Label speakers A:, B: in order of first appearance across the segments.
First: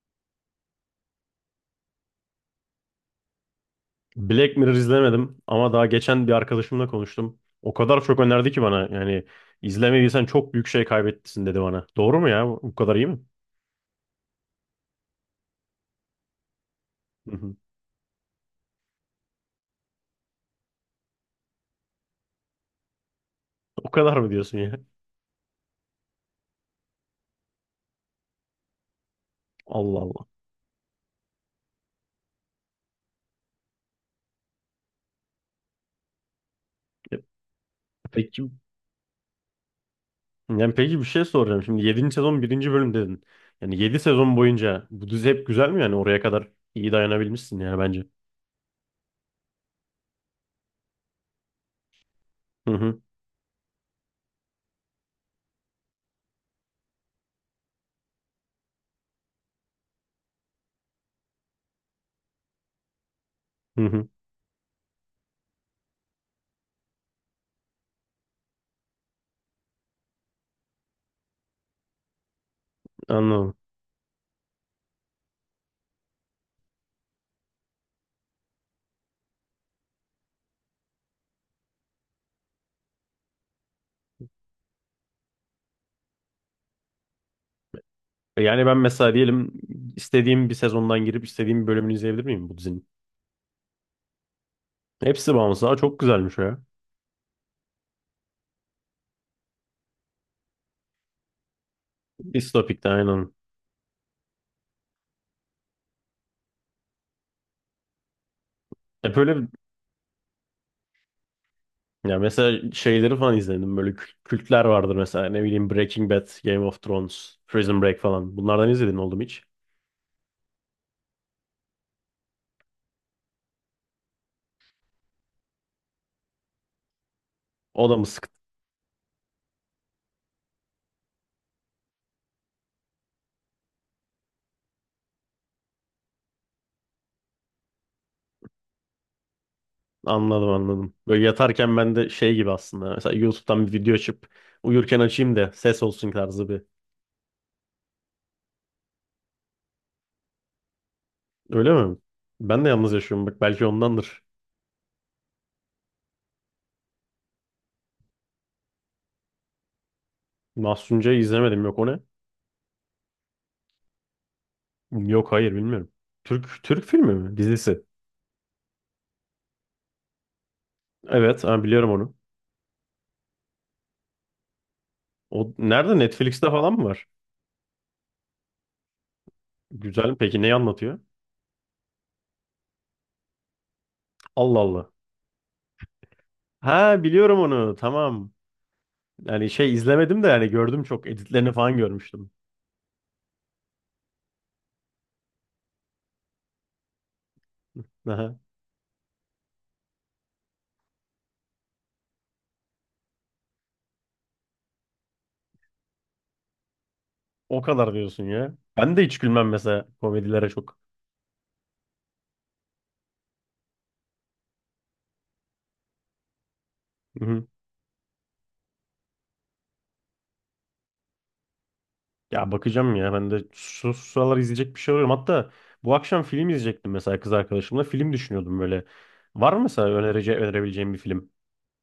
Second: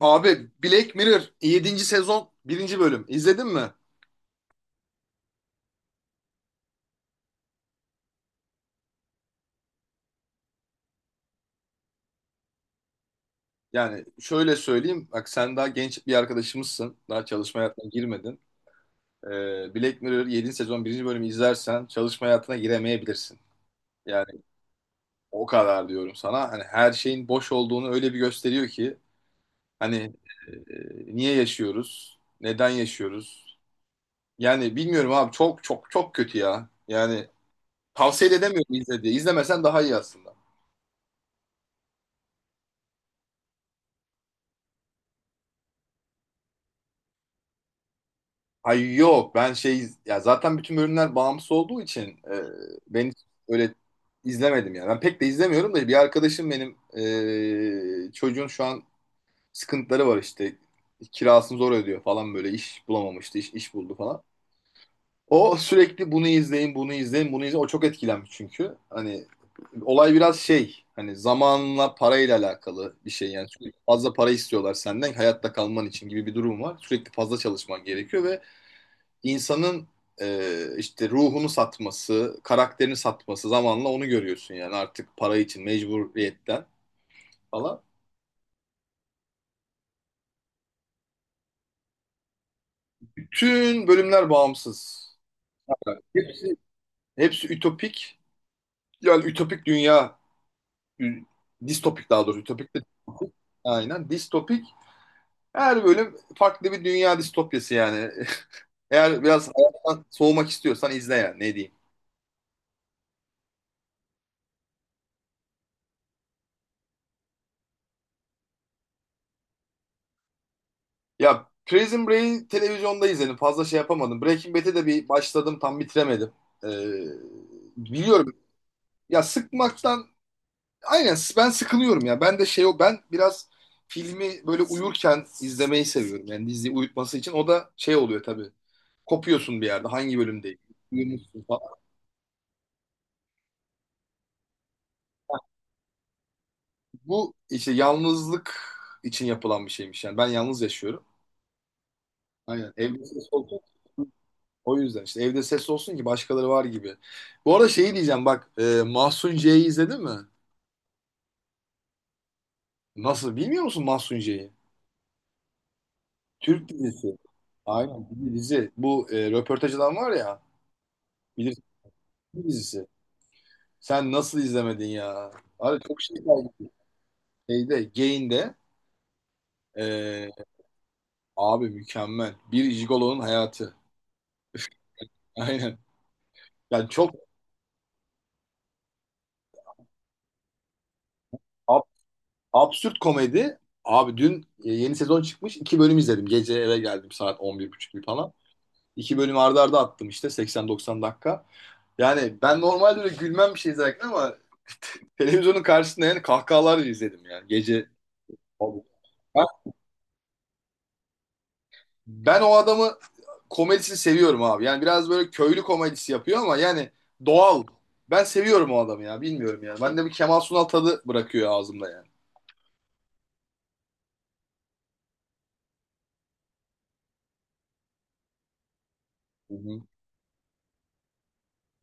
A: Abi Black Mirror yedinci sezon birinci bölüm izledin mi?
B: Black Mirror izlemedim ama daha geçen bir arkadaşımla konuştum. O kadar çok önerdi ki bana yani izlemediysen çok büyük şey kaybettin dedi bana. Doğru mu ya? Bu kadar iyi mi?
A: Yani şöyle söyleyeyim bak sen daha genç bir arkadaşımızsın. Daha
B: Hı hı.
A: çalışma hayatına girmedin. Black Mirror 7. sezon birinci bölümü izlersen çalışma hayatına giremeyebilirsin.
B: O kadar mı
A: Yani
B: diyorsun ya?
A: o kadar diyorum sana. Hani her şeyin boş olduğunu öyle bir gösteriyor ki hani
B: Allah Allah.
A: niye yaşıyoruz? Neden yaşıyoruz? Yani bilmiyorum abi çok çok çok kötü ya.
B: E,
A: Yani tavsiye de
B: Peki
A: edemiyorum izle diye. İzlemesen daha iyi aslında.
B: yani peki bir şey soracağım. Şimdi 7. sezon birinci bölüm dedin. Yani 7 sezon boyunca bu dizi hep güzel mi, yani oraya kadar iyi dayanabilmişsin yani bence.
A: Ay yok, ben şey ya, zaten bütün bölümler bağımsız olduğu için e,
B: Hı hı.
A: ben hiç öyle izlemedim yani. Ben pek de izlemiyorum da, bir arkadaşım benim çocuğun şu an sıkıntıları var, işte kirasını zor ödüyor falan, böyle iş bulamamıştı, iş
B: Hı
A: buldu
B: hı.
A: falan. O sürekli bunu izleyin bunu izleyin bunu izleyin, o çok etkilenmiş çünkü hani olay biraz şey, hani zamanla parayla alakalı bir şey yani,
B: Anladım.
A: sürekli fazla para istiyorlar senden hayatta kalman için gibi bir durum var, sürekli fazla çalışman gerekiyor ve insanın işte ruhunu satması, karakterini satması, zamanla onu görüyorsun yani, artık para için mecburiyetten falan.
B: Yani ben mesela diyelim, istediğim bir sezondan girip istediğim bir bölümünü izleyebilir miyim bu dizinin?
A: Bütün bölümler bağımsız.
B: Hepsi bağımsız. Aa, çok güzelmiş o
A: Hepsi,
B: ya.
A: hepsi ütopik. Yani ütopik dünya, distopik daha doğrusu. Ütopik de
B: Distopik'te aynen.
A: distopik. Aynen. Distopik. Her bölüm farklı bir dünya distopyası yani.
B: Hep
A: Eğer
B: öyle
A: biraz hayattan soğumak istiyorsan izle yani, ne diyeyim.
B: ya, mesela şeyleri falan izledim. Böyle kültler vardır mesela. Ne bileyim, Breaking Bad, Game of Thrones, Prison Break falan. Bunlardan izledin oldum hiç.
A: Ya Prison Break'i televizyonda izledim. Fazla şey yapamadım. Breaking Bad'e de bir başladım. Tam bitiremedim. Ee,
B: O da mı sıktı?
A: biliyorum. Ya sıkmaktan aynen, ben sıkılıyorum ya. Ben de şey, o ben biraz filmi böyle uyurken izlemeyi seviyorum. Yani diziyi uyutması için. O da şey oluyor tabii. Kopuyorsun bir yerde. Hangi
B: Anladım
A: bölümdeyim?
B: anladım. Böyle
A: Uyumuşsun falan.
B: yatarken ben de şey gibi aslında. Mesela YouTube'dan bir video açıp uyurken açayım da ses olsun tarzı bir.
A: Bu işte yalnızlık için yapılan bir şeymiş. Yani ben yalnız yaşıyorum.
B: Öyle mi? Ben de
A: Aynen.
B: yalnız yaşıyorum bak, belki ondandır.
A: O yüzden işte evde ses olsun ki başkaları var gibi. Bu arada şeyi diyeceğim bak, Mahsun C'yi izledin mi?
B: Mahsunca'yı izlemedim, yok o ne?
A: Nasıl bilmiyor musun Mahsun C'yi?
B: Yok, hayır, bilmiyorum. Türk
A: Türk
B: Türk filmi
A: dizisi.
B: mi? Dizisi.
A: Aynen, bir dizi. Bu röportaj adam var ya,
B: Evet
A: bilirsin,
B: ha, biliyorum onu.
A: bir dizisi. Sen nasıl izlemedin ya?
B: O
A: Abi
B: nerede,
A: çok şey
B: Netflix'te
A: kaybettin.
B: falan mı var?
A: Şeyde, Gain'de.
B: Güzel mi?
A: e,
B: Peki neyi anlatıyor?
A: Abi mükemmel. Bir jigolonun hayatı.
B: Allah Allah.
A: Aynen. Yani
B: Ha,
A: çok
B: biliyorum onu. Tamam. Yani şey izlemedim de yani gördüm çok. Editlerini falan
A: ab-
B: görmüştüm.
A: absürt komedi. Abi dün yeni sezon çıkmış. İki bölüm izledim. Gece eve geldim saat 11:30 gibi falan.
B: Aha.
A: İki bölüm arda arda attım işte, 80-90 dakika. Yani ben normalde öyle gülmem bir şey izlerken ama televizyonun karşısında yani kahkahalarla izledim yani,
B: O
A: gece.
B: kadar diyorsun ya.
A: Abi.
B: Ben de hiç
A: Ben,
B: gülmem mesela, komedilere çok.
A: ben o adamı, komedisini seviyorum abi. Yani biraz böyle köylü komedisi yapıyor ama yani
B: Hı-hı.
A: doğal. Ben seviyorum o adamı ya, bilmiyorum yani. Bende bir Kemal Sunal tadı bırakıyor ağzımda yani.
B: Ya bakacağım ya. Ben de şu sıralar izleyecek bir şey arıyorum. Hatta bu akşam film izleyecektim mesela, kız arkadaşımla. Film düşünüyordum böyle. Var
A: Hı
B: mı
A: hı.
B: mesela önerebileceğim bir film?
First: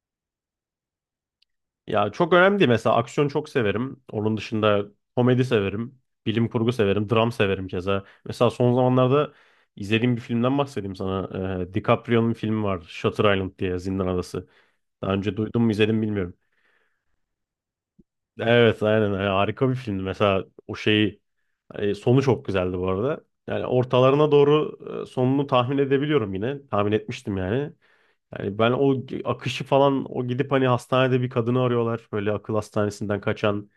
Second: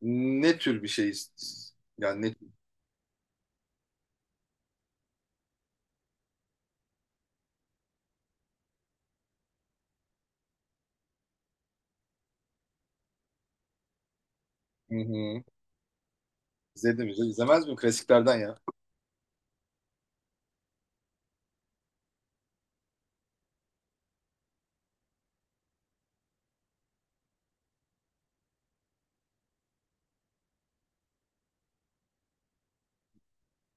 A: Ne tür bir şey
B: Ya
A: yani
B: çok
A: ne.
B: önemli değil. Mesela aksiyon çok severim. Onun dışında komedi severim. Bilim kurgu severim. Dram severim keza. Mesela son zamanlarda izlediğim bir filmden bahsedeyim sana. DiCaprio'nun filmi var. Shutter Island diye, Zindan Adası.
A: Hı
B: Daha önce
A: hı.
B: duydum mu izledim bilmiyorum.
A: İzledim izledim. İzlemez miyim klasiklerden ya?
B: Evet aynen. Yani harika bir filmdi. Mesela o şeyi, sonu çok güzeldi bu arada. Yani ortalarına doğru sonunu tahmin edebiliyorum yine. Tahmin etmiştim yani. Yani ben o akışı falan, o gidip hani hastanede bir kadını arıyorlar. Böyle akıl hastanesinden kaçan,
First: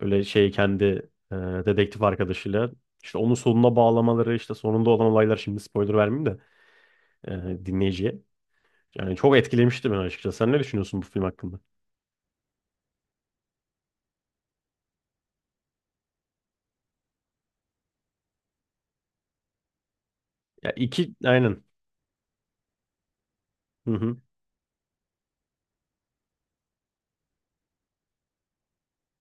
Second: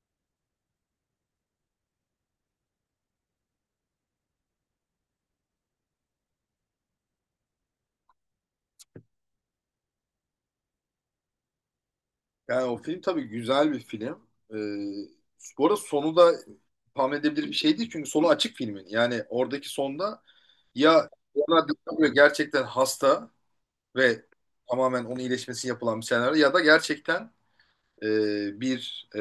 B: öyle şey, kendi dedektif arkadaşıyla işte onun sonuna bağlamaları, işte sonunda olan olaylar, şimdi spoiler vermeyeyim de dinleyiciye. Yani çok etkilemişti beni açıkçası. Sen ne düşünüyorsun bu film hakkında?
A: Yani o film tabii güzel bir film. Ee, bu arada sonu da tahmin edebilir bir şey değil çünkü sonu açık filmin. Yani oradaki sonda,
B: Ya
A: ya
B: iki aynen.
A: ona DiCaprio gerçekten hasta
B: Hı hı.
A: ve tamamen onun iyileşmesi yapılan bir senaryo, ya da gerçekten e, bir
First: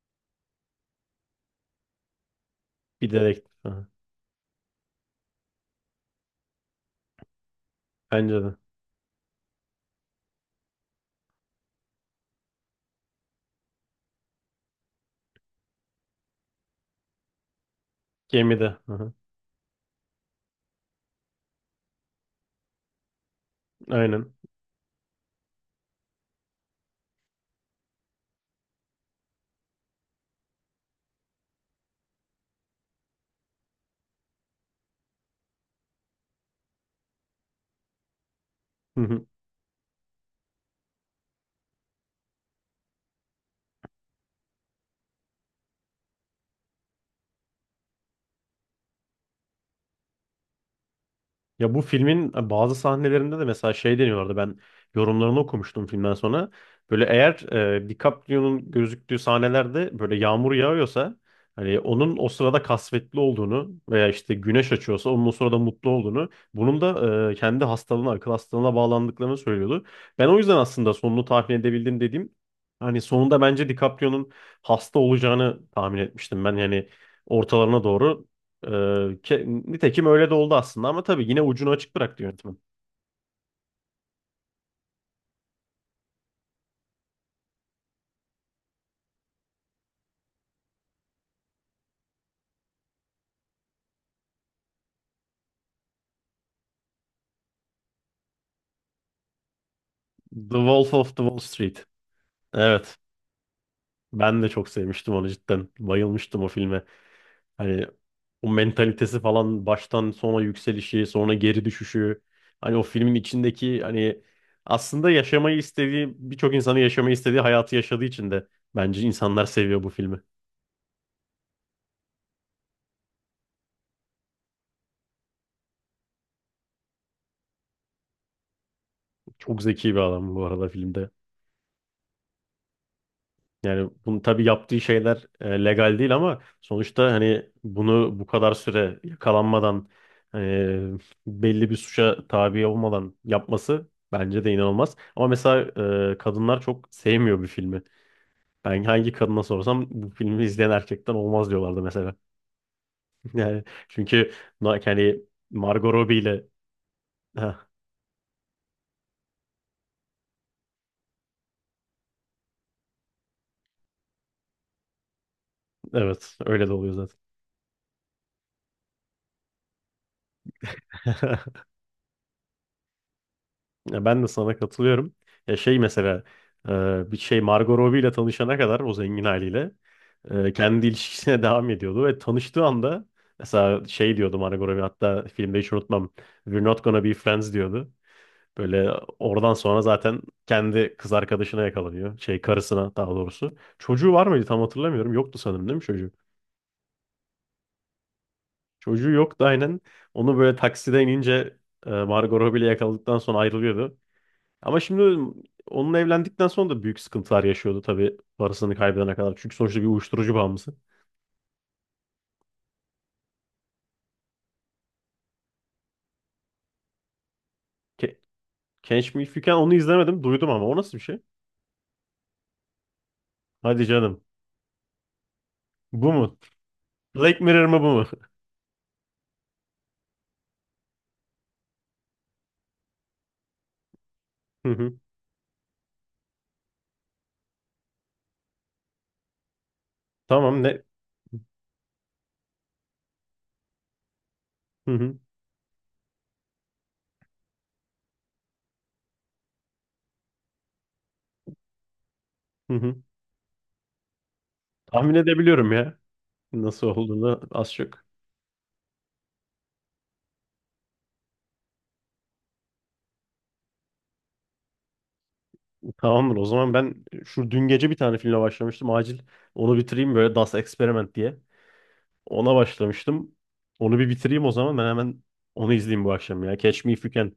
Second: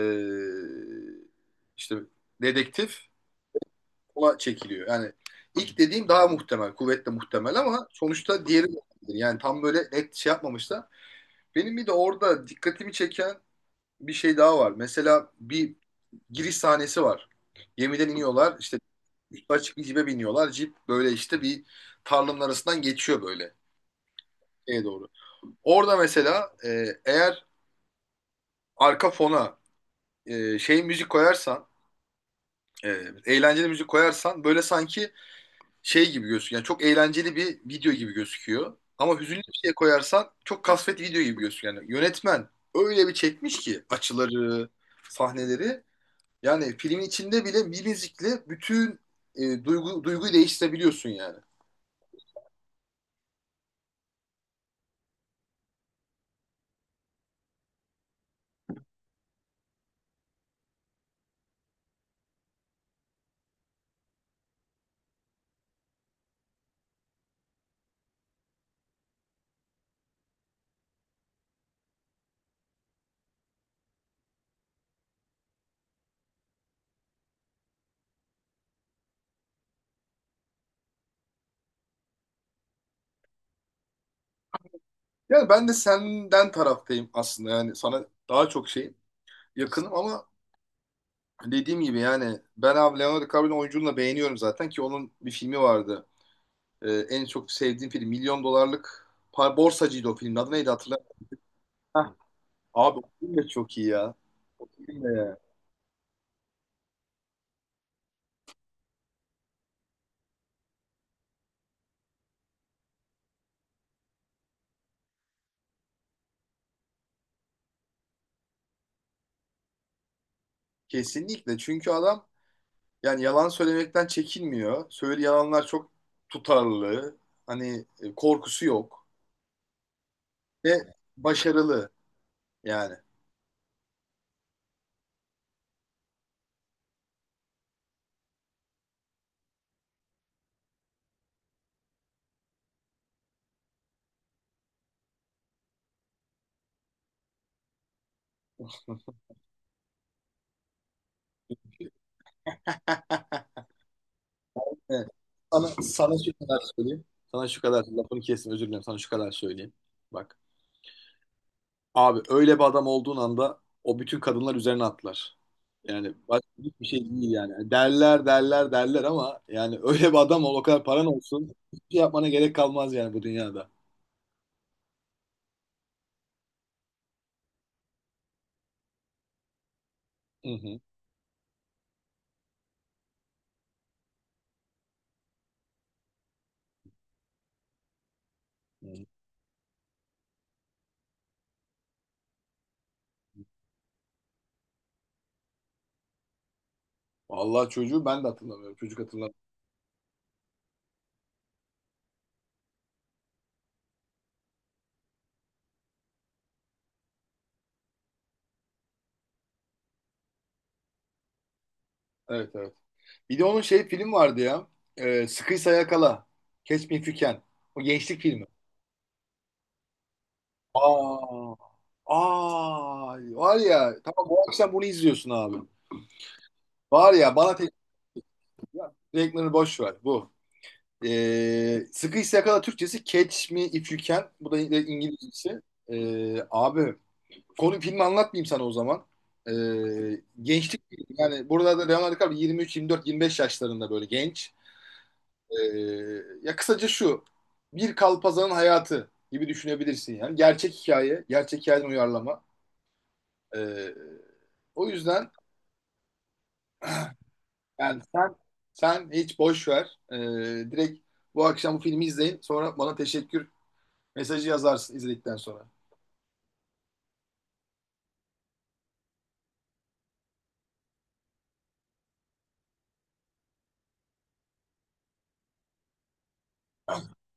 A: işte dedektif
B: Bir dedektif. Hı hı.
A: ona çekiliyor. Yani ilk dediğim daha muhtemel, kuvvetle muhtemel, ama
B: Bence
A: sonuçta
B: de.
A: diğeri de olabilir. Yani tam böyle net şey yapmamışlar. Benim bir de orada dikkatimi çeken bir şey daha var. Mesela bir giriş sahnesi var. Gemiden iniyorlar.
B: Gemide.
A: İşte
B: Hı hı.
A: üstü açık bir cipe biniyorlar. Cip böyle işte bir tarlanın arasından geçiyor, böyle
B: Aynen.
A: şeye doğru. Orada mesela, eğer arka fona şey müzik koyarsan, e, eğlenceli müzik koyarsan, böyle sanki şey gibi gözüküyor. Yani çok eğlenceli bir video gibi gözüküyor.
B: Hı
A: Ama
B: hı.
A: hüzünlü bir şey koyarsan çok kasvet video gibi gözüküyor. Yani yönetmen öyle bir çekmiş ki açıları, sahneleri. Yani filmin içinde bile bir müzikle bütün duyguyu değiştirebiliyorsun yani.
B: Ya bu filmin bazı sahnelerinde de mesela şey deniyorlardı. Ben yorumlarını okumuştum filmden sonra. Böyle eğer DiCaprio'nun gözüktüğü sahnelerde böyle yağmur yağıyorsa hani onun o sırada kasvetli olduğunu, veya işte güneş açıyorsa onun o sırada mutlu olduğunu, bunun da kendi hastalığına, akıl hastalığına bağlandıklarını söylüyordu. Ben o yüzden aslında sonunu tahmin edebildim dediğim, hani sonunda bence DiCaprio'nun hasta olacağını tahmin etmiştim. Ben yani ortalarına doğru ee, nitekim öyle de oldu aslında, ama tabii yine ucunu açık bıraktı yönetmen.
A: Yani ben de senden taraftayım aslında, yani sana daha çok şey yakınım, ama dediğim gibi yani, ben abi Leonardo DiCaprio'nun oyunculuğunu da beğeniyorum zaten, ki onun bir filmi vardı. En çok sevdiğim film Milyon Dolarlık Par, Borsacıydı, o filmin adı
B: The
A: neydi
B: Wolf of
A: hatırlamıyorum.
B: the Wall Street.
A: Heh.
B: Evet.
A: Abi o film de çok iyi ya.
B: Ben de
A: O
B: çok
A: film de
B: sevmiştim onu
A: ya.
B: cidden. Bayılmıştım o filme. Hani o mentalitesi falan, baştan sona yükselişi, sonra geri düşüşü. Hani o filmin içindeki hani aslında yaşamayı istediği, birçok insanın yaşamayı istediği hayatı yaşadığı için de bence insanlar seviyor bu filmi.
A: Kesinlikle çünkü adam, yani yalan söylemekten çekinmiyor. Söylediği yalanlar çok tutarlı. Hani korkusu yok.
B: Çok zeki bir adam bu arada
A: Ve
B: filmde.
A: başarılı yani.
B: Yani bunu tabii, yaptığı şeyler legal değil ama sonuçta hani bunu bu kadar süre yakalanmadan, e, belli bir suça tabi olmadan yapması bence de inanılmaz. Ama mesela kadınlar çok sevmiyor bir filmi. Ben hangi kadına sorsam bu filmi izleyen erkekten olmaz diyorlardı mesela. Yani çünkü
A: Evet.
B: yani
A: Sana,
B: Margot
A: sana
B: Robbie
A: şu
B: ile,
A: kadar söyleyeyim. Sana şu
B: heh,
A: kadar, lafını kesin, özür dilerim. Sana şu kadar söyleyeyim. Bak. Abi öyle bir adam olduğun anda o bütün kadınlar üzerine atlar. Yani
B: evet
A: başka
B: öyle de
A: hiçbir
B: oluyor
A: şey
B: zaten.
A: değil yani. Yani derler derler derler ama yani, öyle bir adam ol, o kadar paran olsun. Hiçbir şey yapmana gerek kalmaz yani bu dünyada.
B: Ya ben de sana katılıyorum. Ya şey mesela, bir şey, Margot Robbie ile tanışana kadar o zengin haliyle
A: Hı hı.
B: kendi ilişkisine devam ediyordu ve tanıştığı anda mesela şey diyordu Margot Robbie, hatta filmde hiç unutmam, We're not gonna be friends diyordu.
A: Hı
B: Böyle
A: hı.
B: oradan sonra zaten kendi kız arkadaşına yakalanıyor. Şey, karısına daha doğrusu. Çocuğu var mıydı tam hatırlamıyorum. Yoktu sanırım, değil mi çocuğu?
A: Vallahi çocuğu ben de hatırlamıyorum. Çocuk
B: Çocuğu
A: hatırlamıyorum.
B: yoktu aynen. Onu böyle taksiden inince Margot Robbie ile yakaladıktan sonra ayrılıyordu. Ama şimdi onunla evlendikten sonra da büyük sıkıntılar yaşıyordu tabii, parasını kaybedene kadar. Çünkü sonuçta bir uyuşturucu bağımlısı.
A: Evet evet. Bir de onun şey film vardı ya. Sıkıysa Yakala. Catch Me If You Can. O
B: Ke
A: gençlik filmi.
B: Catch Me If You Can, onu izlemedim. Duydum ama o nasıl bir şey?
A: Aa. Aa. Var
B: Hadi
A: ya.
B: canım.
A: Tamam, bu akşam bunu izliyorsun abi.
B: Bu mu?
A: Var ya,
B: Black
A: bana
B: Mirror
A: tek...
B: mı, bu mu?
A: Ya, renklerini boş ver. Bu. Sıkıysa Yakala Türkçesi, Catch Me If You Can. Bu da
B: Hı hı.
A: İngilizcesi. Abi. Konu, filmi anlatmayayım sana o zaman. E,
B: Tamam,
A: gençlik
B: ne?
A: yani, burada da Leonardo DiCaprio 23, 24, 25 yaşlarında, böyle genç.
B: Hı hı.
A: Ee, ya kısaca şu. Bir kalpazanın hayatı gibi düşünebilirsin yani. Gerçek hikaye, gerçek hikayeden uyarlama.
B: Hı hı.
A: Ee, o
B: Tahmin
A: yüzden
B: edebiliyorum ya. Nasıl olduğunu az
A: yani,
B: çok.
A: sen hiç boş ver. Direkt bu akşam bu filmi izleyin. Sonra bana teşekkür mesajı yazarsın izledikten sonra.
B: Tamamdır o zaman. Ben şu dün gece bir tane filme başlamıştım. Acil onu bitireyim, böyle Das Experiment diye. Ona başlamıştım. Onu bir bitireyim o zaman. Ben hemen onu izleyeyim bu akşam ya. Catch Me If You Can.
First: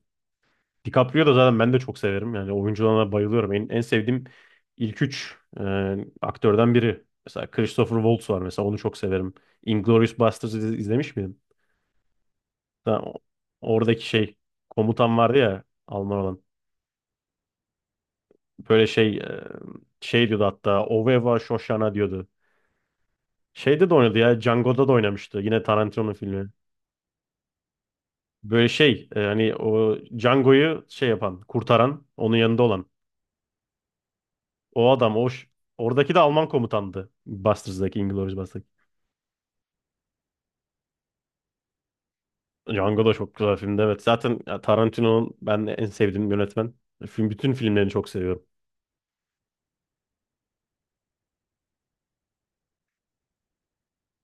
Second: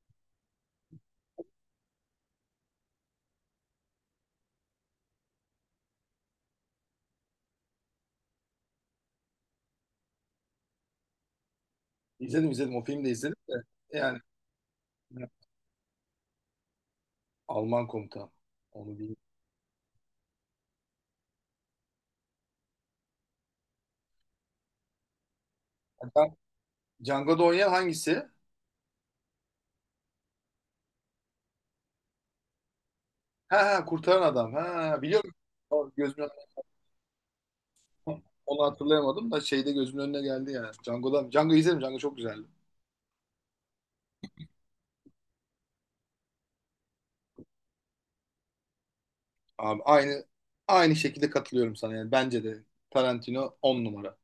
B: DiCaprio da zaten, ben de çok severim. Yani oyunculuğuna bayılıyorum. En sevdiğim ilk üç aktörden biri. Mesela Christopher Waltz var, mesela onu çok severim. Inglourious Basterds'ı izlemiş miydin?
A: İzledim izledim. O
B: Ha,
A: filmi de izledim de.
B: oradaki
A: Yani
B: şey, komutan vardı ya Alman olan.
A: Alman komutan.
B: Böyle
A: Onu
B: şey,
A: bilmiyorum.
B: şey diyordu hatta, Oveva Shoshana diyordu. Şeyde de oynadı ya, Django'da da oynamıştı. Yine Tarantino'nun
A: Ben
B: filmi.
A: Django'da oynayan hangisi?
B: Böyle şey, hani o Django'yu şey yapan, kurtaran, onun yanında olan.
A: Ha ha, kurtaran adam.
B: O
A: Ha,
B: adam o
A: biliyorum.
B: oradaki de
A: Gözüm
B: Alman komutandı. Busters'daki, Inglourious
A: Onu
B: Basterds.
A: hatırlayamadım da şeyde gözümün önüne geldi yani. Django izledim. Django çok güzeldi.
B: Django da çok güzel filmdi evet. Zaten ya, Tarantino'nun, ben en sevdiğim yönetmen. Bütün filmlerini çok seviyorum.
A: Abi aynı şekilde katılıyorum sana yani. Bence de Tarantino 10 numara.